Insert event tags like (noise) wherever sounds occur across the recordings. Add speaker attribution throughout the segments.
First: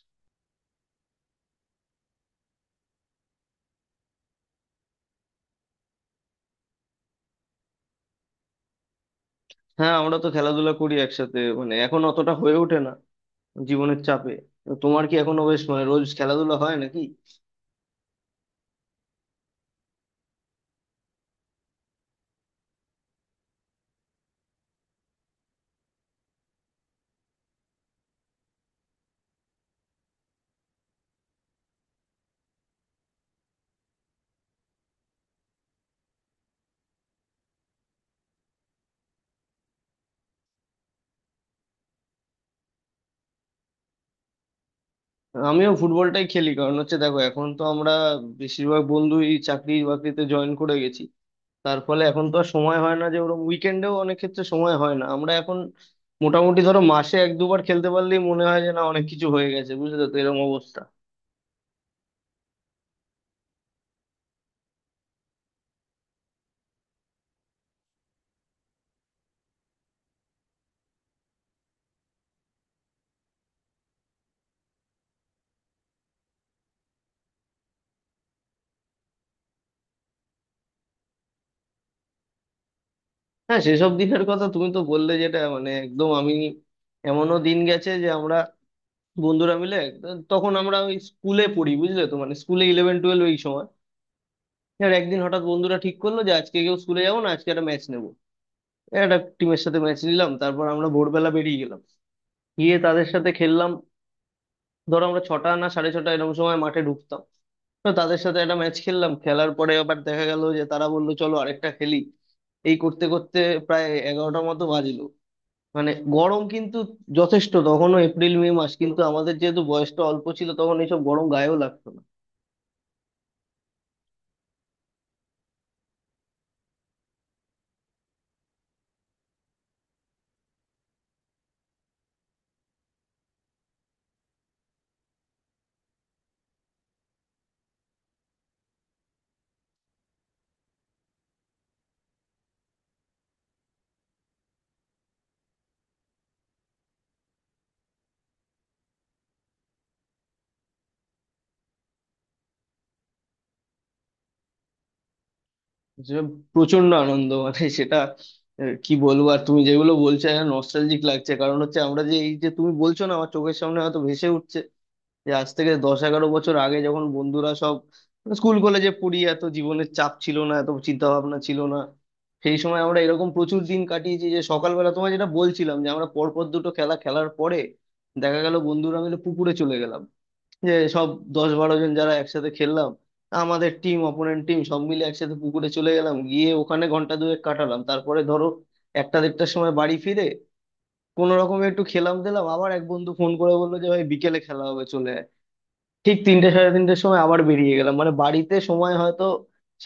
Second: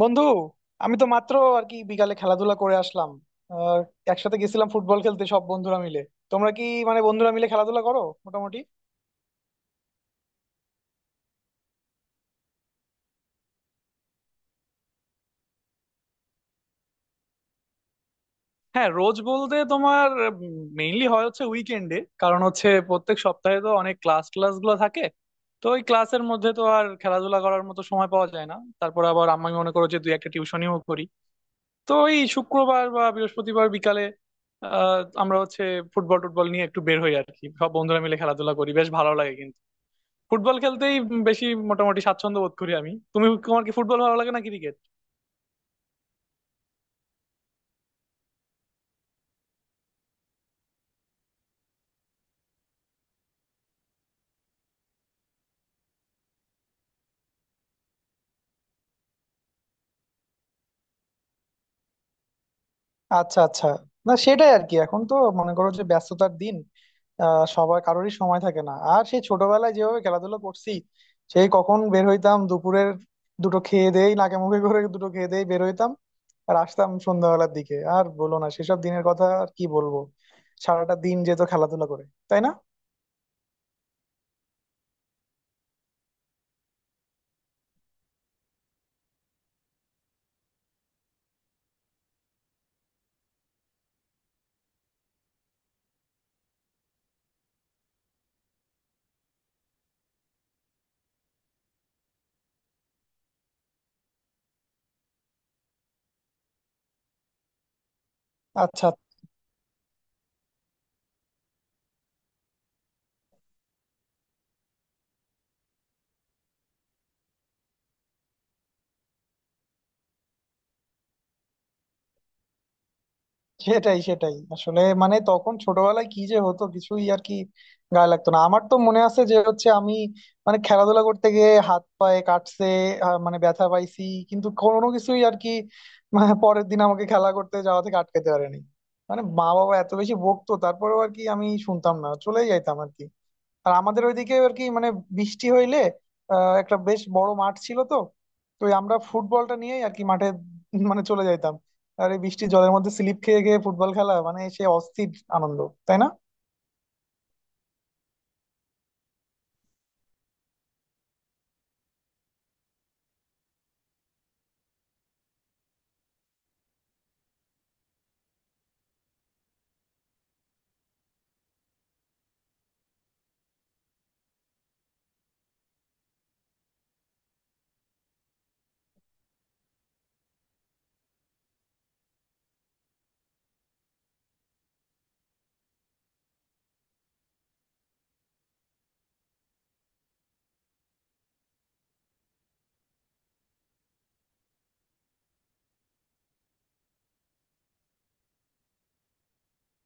Speaker 1: বন্ধু, আমি তো মাত্র আর কি বিকালে খেলাধুলা করে আসলাম। আহ, একসাথে গেছিলাম ফুটবল খেলতে সব বন্ধুরা মিলে। তোমরা কি মানে বন্ধুরা মিলে খেলাধুলা করো? মোটামুটি।
Speaker 2: হ্যাঁ, আমরা তো খেলাধুলা করি একসাথে, মানে এখন অতটা হয়ে ওঠে না জীবনের চাপে। তো তোমার কি এখনো বেশ মানে রোজ খেলাধুলা হয় নাকি?
Speaker 1: হ্যাঁ, রোজ বলতে তোমার মেইনলি হয় হচ্ছে উইকেন্ডে, কারণ হচ্ছে প্রত্যেক সপ্তাহে তো অনেক ক্লাস ক্লাস গুলো থাকে। তো ওই ক্লাসের মধ্যে তো আর খেলাধুলা করার মতো সময় পাওয়া যায় না। তারপর আবার আমি মনে করো যে দুই একটা টিউশনিও করি। তো ওই শুক্রবার বা বৃহস্পতিবার বিকালে আমরা হচ্ছে ফুটবল টুটবল নিয়ে একটু বের হই আর কি, সব বন্ধুরা মিলে খেলাধুলা করি, বেশ ভালো লাগে কিন্তু। ফুটবল খেলতেই বেশি মোটামুটি স্বাচ্ছন্দ্য বোধ করি আমি। তুমি তোমার কি ফুটবল ভালো লাগে না ক্রিকেট?
Speaker 2: আমিও ফুটবলটাই খেলি, কারণ হচ্ছে দেখো এখন তো আমরা বেশিরভাগ বন্ধুই চাকরি বাকরিতে জয়েন করে গেছি। তার ফলে এখন তো আর সময় হয় না, যে ওরকম উইকেন্ডেও অনেক ক্ষেত্রে সময় হয় না। আমরা এখন মোটামুটি ধরো মাসে এক দুবার খেলতে পারলেই মনে হয় যে না, অনেক কিছু হয়ে গেছে। বুঝলে তো, এরকম অবস্থা।
Speaker 1: আচ্ছা, আচ্ছা। না, সেটাই আর কি, এখন তো মনে করো যে ব্যস্ততার দিন, সবার কারোরই সময় থাকে না। আর সেই ছোটবেলায় যেভাবে খেলাধুলা করছি, সেই কখন বের হইতাম দুপুরের দুটো খেয়ে দেই, নাকে মুখে করে দুটো খেয়ে দেই বের হইতাম আর আসতাম সন্ধ্যাবেলার দিকে। আর বলো না সেসব দিনের কথা, আর কি বলবো, সারাটা দিন যেত খেলাধুলা করে, তাই না?
Speaker 2: হ্যাঁ, সেসব দিনের কথা তুমি তো বললে, যেটা মানে একদম আমি এমনও দিন গেছে যে আমরা বন্ধুরা মিলে, তখন আমরা ওই স্কুলে পড়ি, বুঝলে তো, মানে স্কুলে ইলেভেন টুয়েলভ এই সময়, আর একদিন হঠাৎ বন্ধুরা ঠিক করলো যে আজকে কেউ স্কুলে যাবো না, আজকে একটা ম্যাচ নেবো। একটা টিমের সাথে ম্যাচ নিলাম, তারপর আমরা ভোরবেলা বেরিয়ে গেলাম, গিয়ে তাদের সাথে খেললাম। ধরো আমরা 6টা না সাড়ে 6টা এরকম সময় মাঠে ঢুকতাম। তো তাদের সাথে একটা ম্যাচ
Speaker 1: আচ্ছা।
Speaker 2: খেললাম, খেলার পরে আবার দেখা গেল যে তারা বললো চলো আরেকটা খেলি। এই করতে করতে প্রায় 11টার মতো বাজলো। মানে গরম কিন্তু যথেষ্ট, তখনও এপ্রিল মে মাস, কিন্তু আমাদের যেহেতু বয়সটা অল্প ছিল তখন, এইসব গরম গায়েও লাগতো না।
Speaker 1: সেটাই, সেটাই, আসলে মানে তখন ছোটবেলায় কি যে হতো, কিছুই আর কি গায়ে লাগতো না। আমার তো মনে আছে যে হচ্ছে আমি মানে খেলাধুলা করতে গিয়ে হাত পায়ে কাটছে, মানে ব্যথা পাইছি, কিন্তু কোনো কিছুই আর কি মানে পরের দিন আমাকে খেলা করতে যাওয়া থেকে আটকাতে পারেনি। মানে মা বাবা এত বেশি বকতো, তারপরেও আর কি আমি শুনতাম না, চলেই যাইতাম আর কি। আর আমাদের ওইদিকে আর কি, মানে বৃষ্টি হইলে একটা বেশ বড় মাঠ ছিল তো, তো ওই আমরা ফুটবলটা নিয়েই আর কি মাঠে মানে চলে যাইতাম। আর এই বৃষ্টির জলের মধ্যে স্লিপ খেয়ে খেয়ে ফুটবল খেলা, মানে সে অস্থির আনন্দ, তাই না?
Speaker 2: যে প্রচন্ড আনন্দ, মানে সেটা কি বলবো আর। তুমি যেগুলো বলছো নস্টালজিক লাগছে, কারণ হচ্ছে আমরা যে, এই যে তুমি বলছো না, আমার চোখের সামনে হয়তো ভেসে উঠছে যে আজ থেকে 10-11 বছর আগে যখন বন্ধুরা সব স্কুল কলেজে পড়ি, এত জীবনের চাপ ছিল না, এত চিন্তা ভাবনা ছিল না। সেই সময় আমরা এরকম প্রচুর দিন কাটিয়েছি, যে সকালবেলা তোমায় যেটা বলছিলাম, যে আমরা পরপর দুটো খেলা খেলার পরে দেখা গেল বন্ধুরা মিলে পুকুরে চলে গেলাম। যে সব 10-12 জন যারা একসাথে খেললাম, আমাদের টিম অপোনেন্ট টিম সব মিলে একসাথে পুকুরে চলে গেলাম, গিয়ে ওখানে ঘন্টা দুয়েক কাটালাম। তারপরে ধরো একটা 1:30-এর সময় বাড়ি ফিরে কোনো রকমে একটু খেলাম দিলাম, আবার এক বন্ধু ফোন করে বললো যে ভাই বিকেলে খেলা হবে চলে আয়। ঠিক 3টে-সাড়ে 3টের সময় আবার বেরিয়ে গেলাম, মানে বাড়িতে সময় হয়তো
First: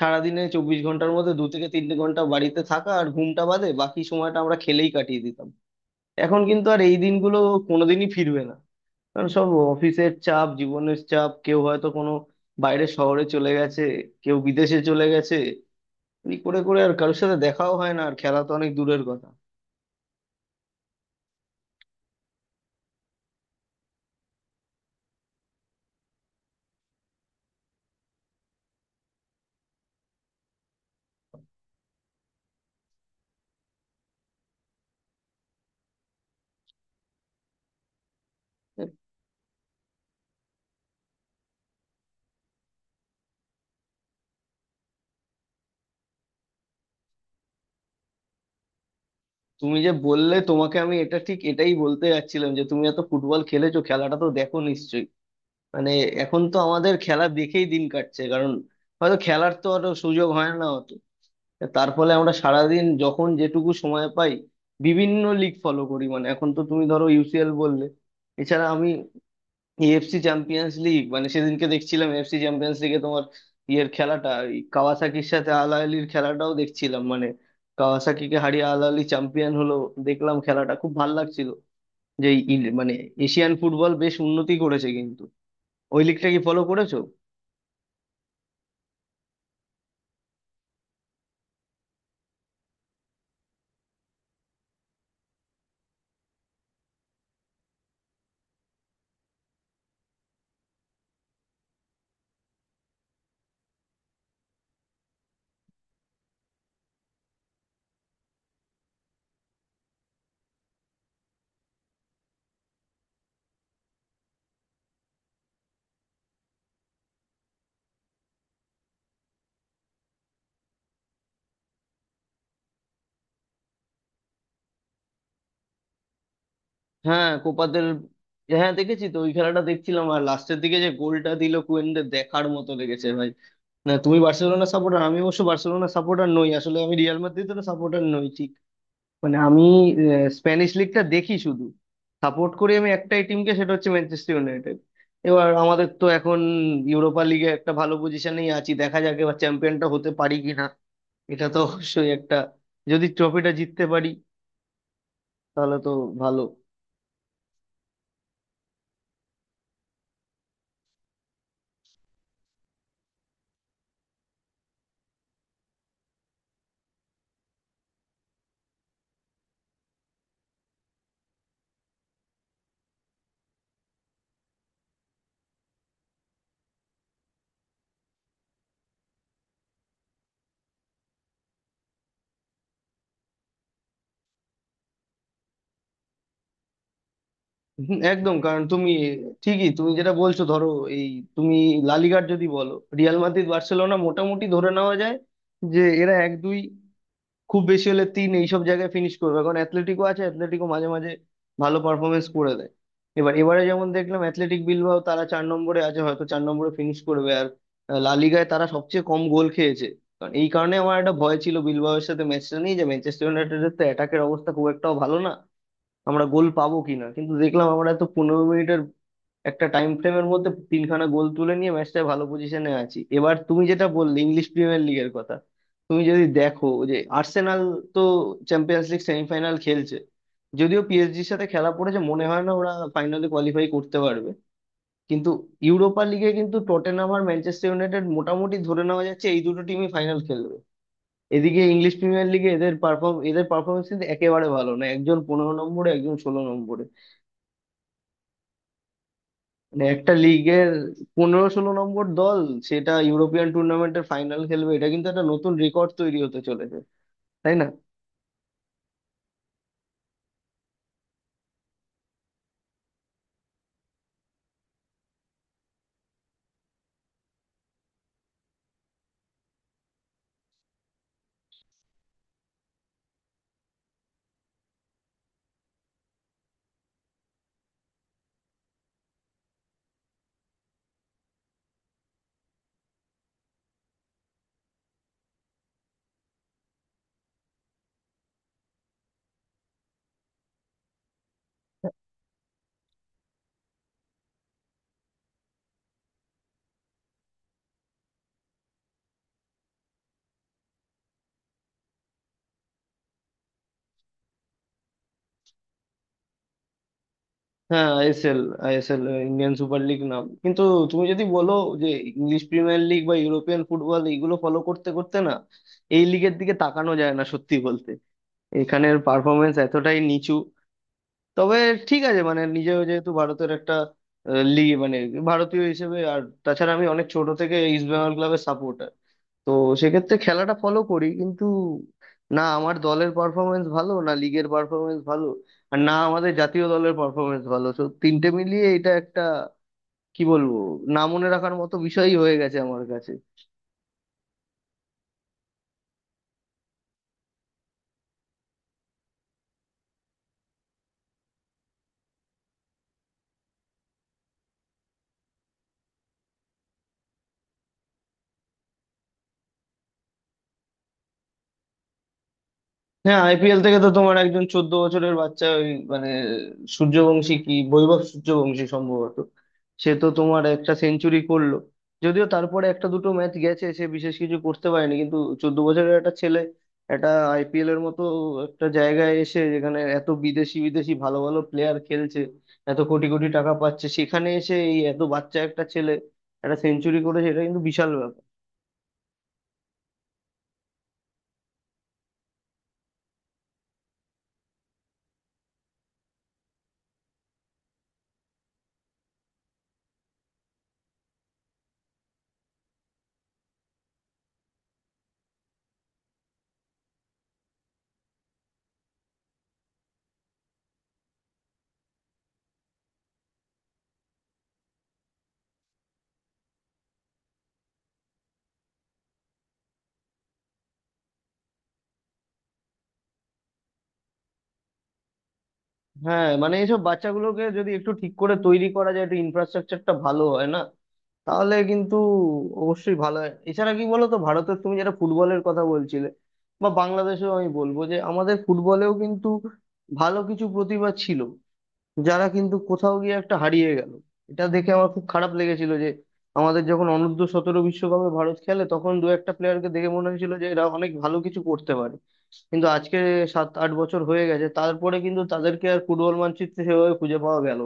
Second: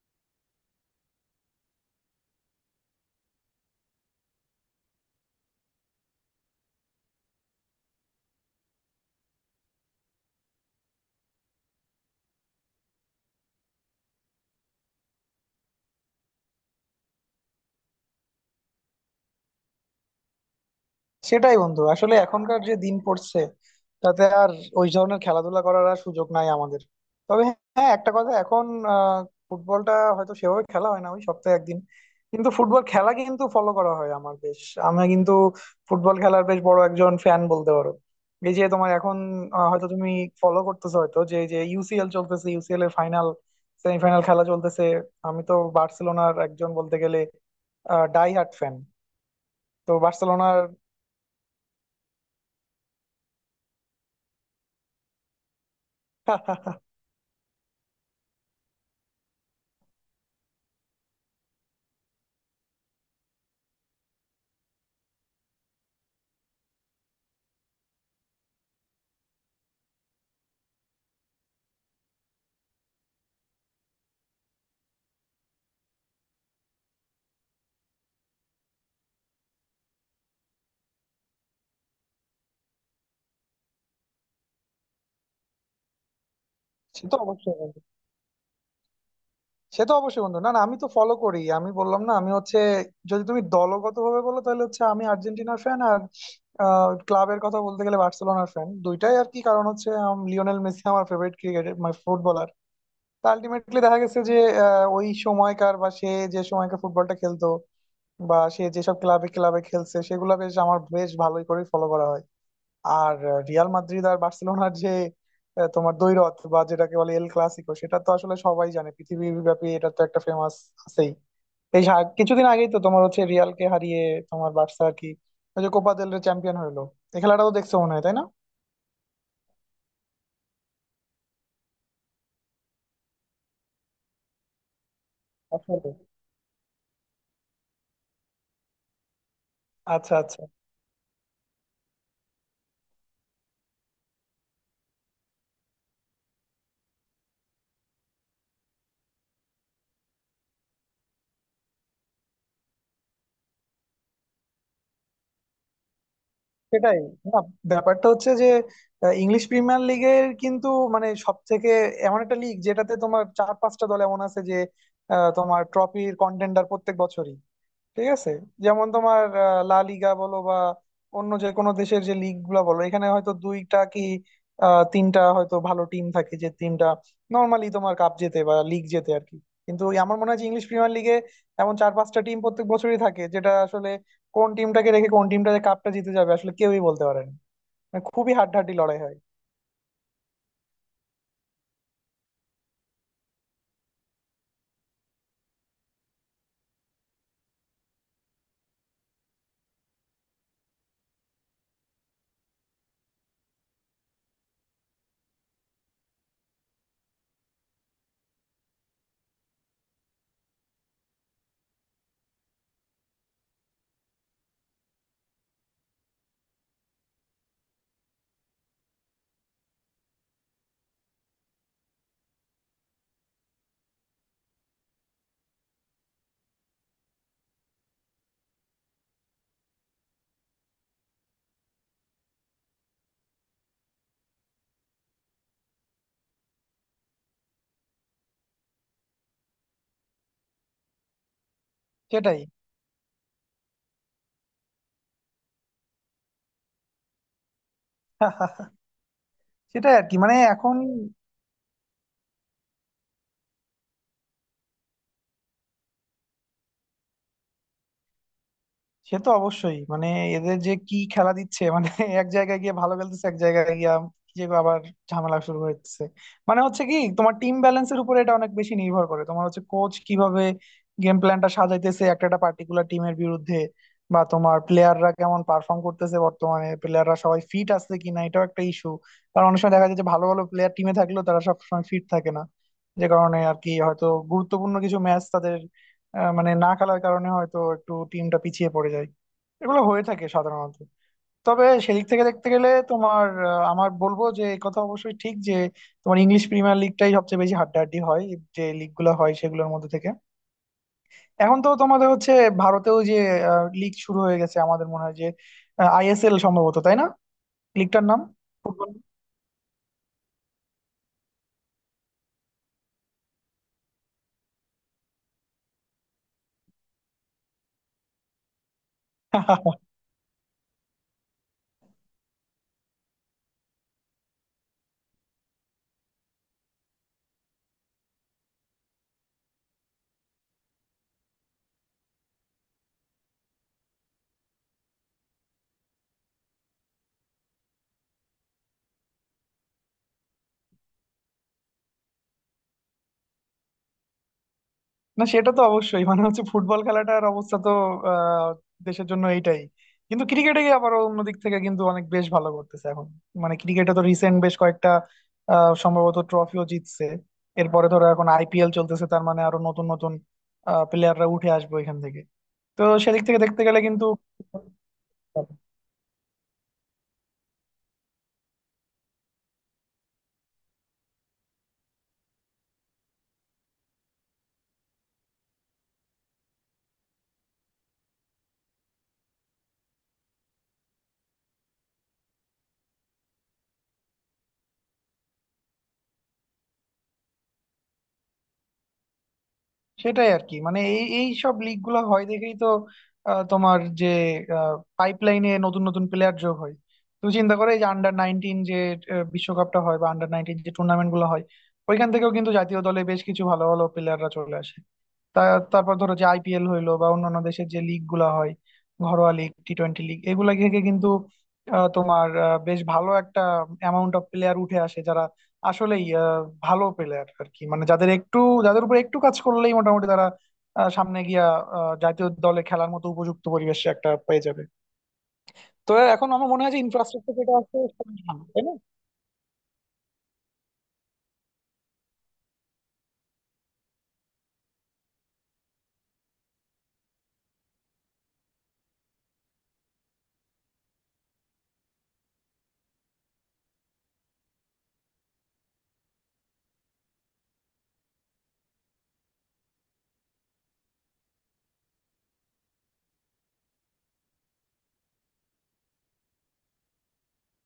Speaker 2: সারাদিনে 24 ঘন্টার মধ্যে 2-3 ঘন্টা বাড়িতে থাকা আর ঘুমটা বাদে বাকি সময়টা আমরা খেলেই কাটিয়ে দিতাম। এখন কিন্তু আর এই দিনগুলো কোনোদিনই ফিরবে না, কারণ সব অফিসের চাপ, জীবনের চাপ, কেউ হয়তো কোনো বাইরের শহরে চলে গেছে, কেউ বিদেশে চলে গেছে, এই করে করে আর কারোর সাথে দেখাও হয় না, আর খেলা তো অনেক দূরের কথা।
Speaker 1: সেটাই বন্ধু, আসলে এখনকার যে দিন পড়ছে, তাতে আর ওই ধরনের খেলাধুলা করার আর সুযোগ নাই আমাদের। তবে হ্যাঁ, একটা কথা, এখন আহ, ফুটবলটা হয়তো সেভাবে খেলা হয় না, ওই সপ্তাহে একদিন, কিন্তু ফুটবল খেলা কিন্তু ফলো করা হয় আমার বেশ। আমি কিন্তু ফুটবল খেলার বেশ বড় একজন ফ্যান বলতে পারো। এই যে তোমার এখন হয়তো তুমি ফলো করতেছো হয়তো, যে যে ইউসিএল চলতেছে, ইউসিএল এর ফাইনাল সেমিফাইনাল খেলা চলতেছে। আমি তো বার্সেলোনার একজন বলতে গেলে ডাই হার্ট ফ্যান।
Speaker 2: তুমি যে
Speaker 1: তো
Speaker 2: বললে,
Speaker 1: বার্সেলোনার
Speaker 2: তোমাকে আমি এটা ঠিক এটাই বলতে যাচ্ছিলাম যে তুমি এত ফুটবল খেলেছো, খেলাটা তো দেখো নিশ্চয়ই। মানে এখন তো
Speaker 1: (laughs)
Speaker 2: আমাদের খেলা দেখেই দিন কাটছে, কারণ হয়তো খেলার তো আর সুযোগ হয় না অত। তার ফলে আমরা সারাদিন যখন যেটুকু সময় পাই বিভিন্ন লিগ ফলো করি। মানে এখন তো তুমি ধরো ইউসিএল বললে, এছাড়া আমি এএফসি চ্যাম্পিয়ন্স লিগ, মানে সেদিনকে দেখছিলাম এএফসি চ্যাম্পিয়ন্স লিগে তোমার ইয়ের খেলাটা, এই কাওয়াসাকির সাথে আল আহলির খেলাটাও দেখছিলাম। মানে কাওয়াসাকিকে হারিয়ে আল আহলি চ্যাম্পিয়ন হলো, দেখলাম খেলাটা খুব ভাল লাগছিল। যে এই মানে এশিয়ান ফুটবল বেশ উন্নতি করেছে কিন্তু। ওই লিগটা কি ফলো করেছো?
Speaker 1: সে তো অবশ্যই বন্ধু, না না, আমি তো ফলো করি, আমি বললাম না, আমি হচ্ছে যদি তুমি দলগত ভাবে বলো তাহলে হচ্ছে আমি আর্জেন্টিনার ফ্যান, আর ক্লাবের কথা বলতে গেলে বার্সেলোনার ফ্যান, দুইটাই আর কি। কারণ হচ্ছে লিওনেল মেসি আমার ফেভারিট ক্রিকেটার, মানে ফুটবলার। তা আলটিমেটলি দেখা গেছে যে ওই সময়কার বা সে যে সময়কার ফুটবলটা খেলতো, বা সে যেসব ক্লাবে ক্লাবে খেলছে, সেগুলা বেশ আমার বেশ ভালোই করে ফলো করা হয়। আর রিয়াল মাদ্রিদ আর বার্সেলোনার যে তোমার দ্বৈরথ বা যেটাকে বলে এল ক্লাসিকো, সেটা তো আসলে সবাই জানে, পৃথিবীর ব্যাপী এটা তো একটা ফেমাস আছেই। এই কিছুদিন আগেই তো তোমার হচ্ছে রিয়ালকে হারিয়ে তোমার বার্সা আর কি ওই যে কোপা দেল রে চ্যাম্পিয়ন হলো। এই
Speaker 2: হ্যাঁ,
Speaker 1: খেলাটাও দেখছো
Speaker 2: কোপাদের।
Speaker 1: মনে হয়, তাই না?
Speaker 2: হ্যাঁ, দেখেছি তো, ওই খেলাটা দেখছিলাম। আর লাস্টের দিকে যে গোলটা দিল কুয়েনদের, দেখার মতো লেগেছে ভাই। না, তুমি বার্সেলোনা সাপোর্টার, আমি অবশ্য বার্সেলোনা
Speaker 1: আসলে
Speaker 2: সাপোর্টার নই, আসলে আমি রিয়াল মাদ্রিদের সাপোর্টার নই, মানে আমি
Speaker 1: আচ্ছা, আচ্ছা।
Speaker 2: স্প্যানিশ লিগটা দেখি শুধু। সাপোর্ট করি আমি একটাই টিমকে, সেটা হচ্ছে ম্যানচেস্টার ইউনাইটেড। এবার আমাদের তো এখন ইউরোপা লিগে একটা ভালো পজিশনেই আছি, দেখা যাক এবার চ্যাম্পিয়নটা হতে পারি কিনা। এটা তো অবশ্যই একটা, যদি ট্রফিটা জিততে পারি তাহলে তো ভালো।
Speaker 1: সেটাই, না, ব্যাপারটা হচ্ছে যে ইংলিশ প্রিমিয়ার লিগের কিন্তু মানে সব থেকে এমন একটা লিগ যেটাতে তোমার চার পাঁচটা দল এমন আছে যে তোমার ট্রফির কন্টেন্ডার প্রত্যেক বছরই, ঠিক আছে? যেমন তোমার লা লিগা বলো বা অন্য যে কোনো দেশের যে লিগ গুলা বলো, এখানে হয়তো দুইটা কি তিনটা হয়তো ভালো টিম থাকে, যে টিমটা নর্মালি তোমার কাপ জেতে বা লিগ জেতে আর কি। কিন্তু ওই আমার মনে হয় যে ইংলিশ প্রিমিয়ার লিগে এমন চার পাঁচটা টিম প্রত্যেক বছরই থাকে, যেটা আসলে কোন টিমটাকে রেখে কোন টিমটা যে কাপটা জিতে যাবে আসলে কেউই বলতে পারে না,
Speaker 2: হুম,
Speaker 1: মানে খুবই
Speaker 2: একদম। কারণ
Speaker 1: হাড্ডাহাড্ডি
Speaker 2: তুমি
Speaker 1: লড়াই হয়।
Speaker 2: ঠিকই তুমি যেটা বলছো, ধরো এই তুমি লালিগার যদি বলো, রিয়াল মাদ্রিদ বার্সেলোনা মোটামুটি ধরে নেওয়া যায় যে এরা এক দুই, খুব বেশি হলে তিন এইসব জায়গায় ফিনিশ করবে। কারণ অ্যাথলেটিকও আছে, অ্যাথলেটিকও মাঝে মাঝে ভালো পারফরমেন্স করে দেয়। এবারে যেমন দেখলাম অ্যাথলেটিক বিলবাও, তারা 4 নম্বরে আছে, হয়তো 4 নম্বরে ফিনিশ করবে, আর লা লিগায় তারা সবচেয়ে কম গোল খেয়েছে। কারণ এই কারণে আমার একটা ভয় ছিল বিলবাওয়ের সাথে ম্যাচটা নিয়ে, যে ম্যানচেস্টার ইউনাইটেডের তো অ্যাটাকের অবস্থা খুব একটাও ভালো না, আমরা গোল পাবো কিনা। কিন্তু দেখলাম আমরা তো 15 মিনিটের একটা টাইম ফ্রেমের মধ্যে তিনখানা গোল তুলে নিয়ে ম্যাচটায় ভালো পজিশনে আছি। এবার তুমি যেটা বললে ইংলিশ প্রিমিয়ার লিগের কথা, তুমি যদি দেখো যে আর্সেনাল তো চ্যাম্পিয়ন্স লিগ সেমিফাইনাল খেলছে, যদিও পিএসজির সাথে খেলা পড়েছে, মনে হয় না ওরা ফাইনালে কোয়ালিফাই করতে পারবে। কিন্তু ইউরোপা লিগে কিন্তু টটেনহাম আর ম্যানচেস্টার ইউনাইটেড মোটামুটি ধরে নেওয়া যাচ্ছে এই দুটো টিমই ফাইনাল খেলবে। এদিকে ইংলিশ প্রিমিয়ার
Speaker 1: সেটাই
Speaker 2: লিগে এদের পারফরমেন্স কিন্তু একেবারে ভালো না, একজন 15 নম্বরে, একজন 16 নম্বরে।
Speaker 1: (laughs)
Speaker 2: মানে
Speaker 1: সেটাই আর
Speaker 2: একটা
Speaker 1: কি, মানে
Speaker 2: লিগের
Speaker 1: এখন
Speaker 2: 15-16 নম্বর দল সেটা ইউরোপিয়ান টুর্নামেন্টের ফাইনাল খেলবে, এটা কিন্তু একটা নতুন রেকর্ড তৈরি হতে চলেছে, তাই না?
Speaker 1: সে তো অবশ্যই মানে এদের যে কি খেলা দিচ্ছে, মানে (laughs) এক জায়গায় গিয়ে ভালো খেলতেছে, এক জায়গায় গিয়ে যে আবার ঝামেলা শুরু হচ্ছে। মানে হচ্ছে কি, তোমার টিম ব্যালেন্সের উপরে এটা অনেক বেশি নির্ভর করে, তোমার হচ্ছে কোচ কিভাবে গেম প্ল্যানটা সাজাইতেছে একটা একটা পার্টিকুলার টিমের বিরুদ্ধে, বা তোমার প্লেয়াররা কেমন পারফর্ম করতেছে বর্তমানে, প্লেয়াররা সবাই ফিট আছে কিনা, এটাও একটা ইস্যু। কারণ অনেক সময় দেখা যায় যে ভালো ভালো প্লেয়ার টিমে থাকলেও তারা সবসময় ফিট থাকে না, যে কারণে আর কি হয়তো গুরুত্বপূর্ণ কিছু ম্যাচ তাদের মানে না খেলার কারণে হয়তো একটু টিমটা পিছিয়ে পড়ে যায়। এগুলো হয়ে থাকে সাধারণত। তবে সেদিক থেকে দেখতে গেলে তোমার আমার বলবো যে এই কথা অবশ্যই ঠিক, যে তোমার ইংলিশ প্রিমিয়ার লিগটাই সবচেয়ে বেশি হাড্ডাহাড্ডি হয় যে লিগ গুলো হয় সেগুলোর মধ্যে থেকে। এখন তো তোমাদের হচ্ছে ভারতেও যে লিগ শুরু হয়ে গেছে, আমাদের মনে হয় যে আইএসএল সম্ভবত, তাই না?
Speaker 2: হ্যাঁ,
Speaker 1: লিগটার নাম,
Speaker 2: ISL.
Speaker 1: Football.
Speaker 2: ISL, Indian super league নাম। কিন্তু তুমি যদি বলো যে ইংলিশ প্রিমিয়ার লিগ বা ইউরোপিয়ান ফুটবল এইগুলো ফলো করতে করতে না এই লিগের দিকে তাকানো যায় না, সত্যি বলতে এখানের পারফরমেন্স
Speaker 1: (laughs)
Speaker 2: এতটাই নিচু। তবে ঠিক আছে, মানে নিজেও যেহেতু ভারতের একটা লিগ, মানে ভারতীয় হিসেবে, আর তাছাড়া আমি অনেক ছোট থেকে ইস্ট বেঙ্গল ক্লাবের সাপোর্টার, তো সেক্ষেত্রে খেলাটা ফলো করি। কিন্তু না আমার দলের পারফরমেন্স ভালো, না লিগের পারফরমেন্স ভালো, আর না আমাদের জাতীয় দলের পারফরমেন্স ভালো। তো তিনটে মিলিয়ে এটা একটা, কি বলবো, না মনে রাখার মতো বিষয়ই হয়ে গেছে আমার কাছে।
Speaker 1: না, সেটা তো অবশ্যই, মানে হচ্ছে ফুটবল খেলাটার অবস্থা তো আহ, দেশের জন্য এইটাই। কিন্তু ক্রিকেটে গিয়ে আবার অন্য দিক থেকে কিন্তু অনেক বেশ ভালো করতেছে এখন। মানে ক্রিকেটে তো রিসেন্ট বেশ কয়েকটা সম্ভবত ট্রফিও জিতছে। এরপরে ধরো এখন আইপিএল চলতেছে, তার মানে আরো নতুন নতুন প্লেয়াররা উঠে আসবে এখান থেকে। তো
Speaker 2: হ্যাঁ,
Speaker 1: সেদিক থেকে
Speaker 2: আইপিএল
Speaker 1: দেখতে
Speaker 2: থেকে
Speaker 1: গেলে
Speaker 2: তো
Speaker 1: কিন্তু
Speaker 2: তোমার একজন 14 বছরের বাচ্চা, ওই মানে সূর্যবংশী, কি বৈভব সূর্যবংশী সম্ভবত, সে তো তোমার একটা সেঞ্চুরি করলো। যদিও তারপরে একটা দুটো ম্যাচ গেছে সে বিশেষ কিছু করতে পারেনি, কিন্তু 14 বছরের একটা ছেলে একটা আইপিএল এর মতো একটা জায়গায় এসে, যেখানে এত বিদেশি বিদেশি ভালো ভালো প্লেয়ার খেলছে, এত কোটি কোটি টাকা পাচ্ছে, সেখানে এসে এই এত বাচ্চা একটা ছেলে একটা সেঞ্চুরি করেছে, এটা কিন্তু বিশাল ব্যাপার।
Speaker 1: সেটাই আর কি, মানে এই এই সব লিগ গুলো হয় দেখেই তো তোমার যে পাইপলাইনে নতুন নতুন প্লেয়ার যোগ হয়। তুমি চিন্তা করো, এই যে আন্ডার 19 যে বিশ্বকাপটা হয়, বা আন্ডার 19 যে টুর্নামেন্ট গুলো হয়, ওইখান থেকেও কিন্তু জাতীয় দলে বেশ কিছু ভালো ভালো প্লেয়াররা চলে আসে। তা তারপর ধরো যে আইপিএল হইলো বা অন্যান্য দেশের যে লিগ গুলা হয়, ঘরোয়া লিগ, টি20 লিগ, এগুলা থেকে কিন্তু তোমার বেশ ভালো একটা অ্যামাউন্ট অফ প্লেয়ার উঠে আসে, যারা আসলেই ভালো প্লেয়ার আর কি, মানে যাদের উপর একটু কাজ করলেই মোটামুটি তারা সামনে গিয়া জাতীয় দলে খেলার মতো উপযুক্ত পরিবেশে একটা পেয়ে যাবে। তো
Speaker 2: হ্যাঁ,
Speaker 1: এখন আমার
Speaker 2: মানে
Speaker 1: মনে হয়
Speaker 2: এইসব
Speaker 1: যে ইনফ্রাস্ট্রাকচার
Speaker 2: বাচ্চাগুলোকে
Speaker 1: যেটা
Speaker 2: যদি
Speaker 1: আছে
Speaker 2: একটু
Speaker 1: সেটা
Speaker 2: ঠিক করে
Speaker 1: ভালো, তাই
Speaker 2: তৈরি
Speaker 1: না?
Speaker 2: করা যায়, একটু ইনফ্রাস্ট্রাকচারটা ভালো হয় না তাহলে কিন্তু অবশ্যই ভালো হয়। এছাড়া কি বলতো, ভারতের তুমি যেটা ফুটবলের কথা বলছিলে, বা বাংলাদেশেও আমি বলবো যে আমাদের ফুটবলেও কিন্তু ভালো কিছু প্রতিভা ছিল, যারা কিন্তু কোথাও গিয়ে একটা হারিয়ে গেল। এটা দেখে আমার খুব খারাপ লেগেছিল যে আমাদের যখন অনূর্ধ্ব 17 বিশ্বকাপে ভারত খেলে, তখন দু একটা প্লেয়ারকে দেখে মনে হয়েছিল যে এরা অনেক ভালো কিছু করতে পারে। কিন্তু আজকে 7-8 বছর হয়ে গেছে তারপরে, কিন্তু তাদেরকে আর ফুটবল মানচিত্রে সেভাবে খুঁজে পাওয়া গেল।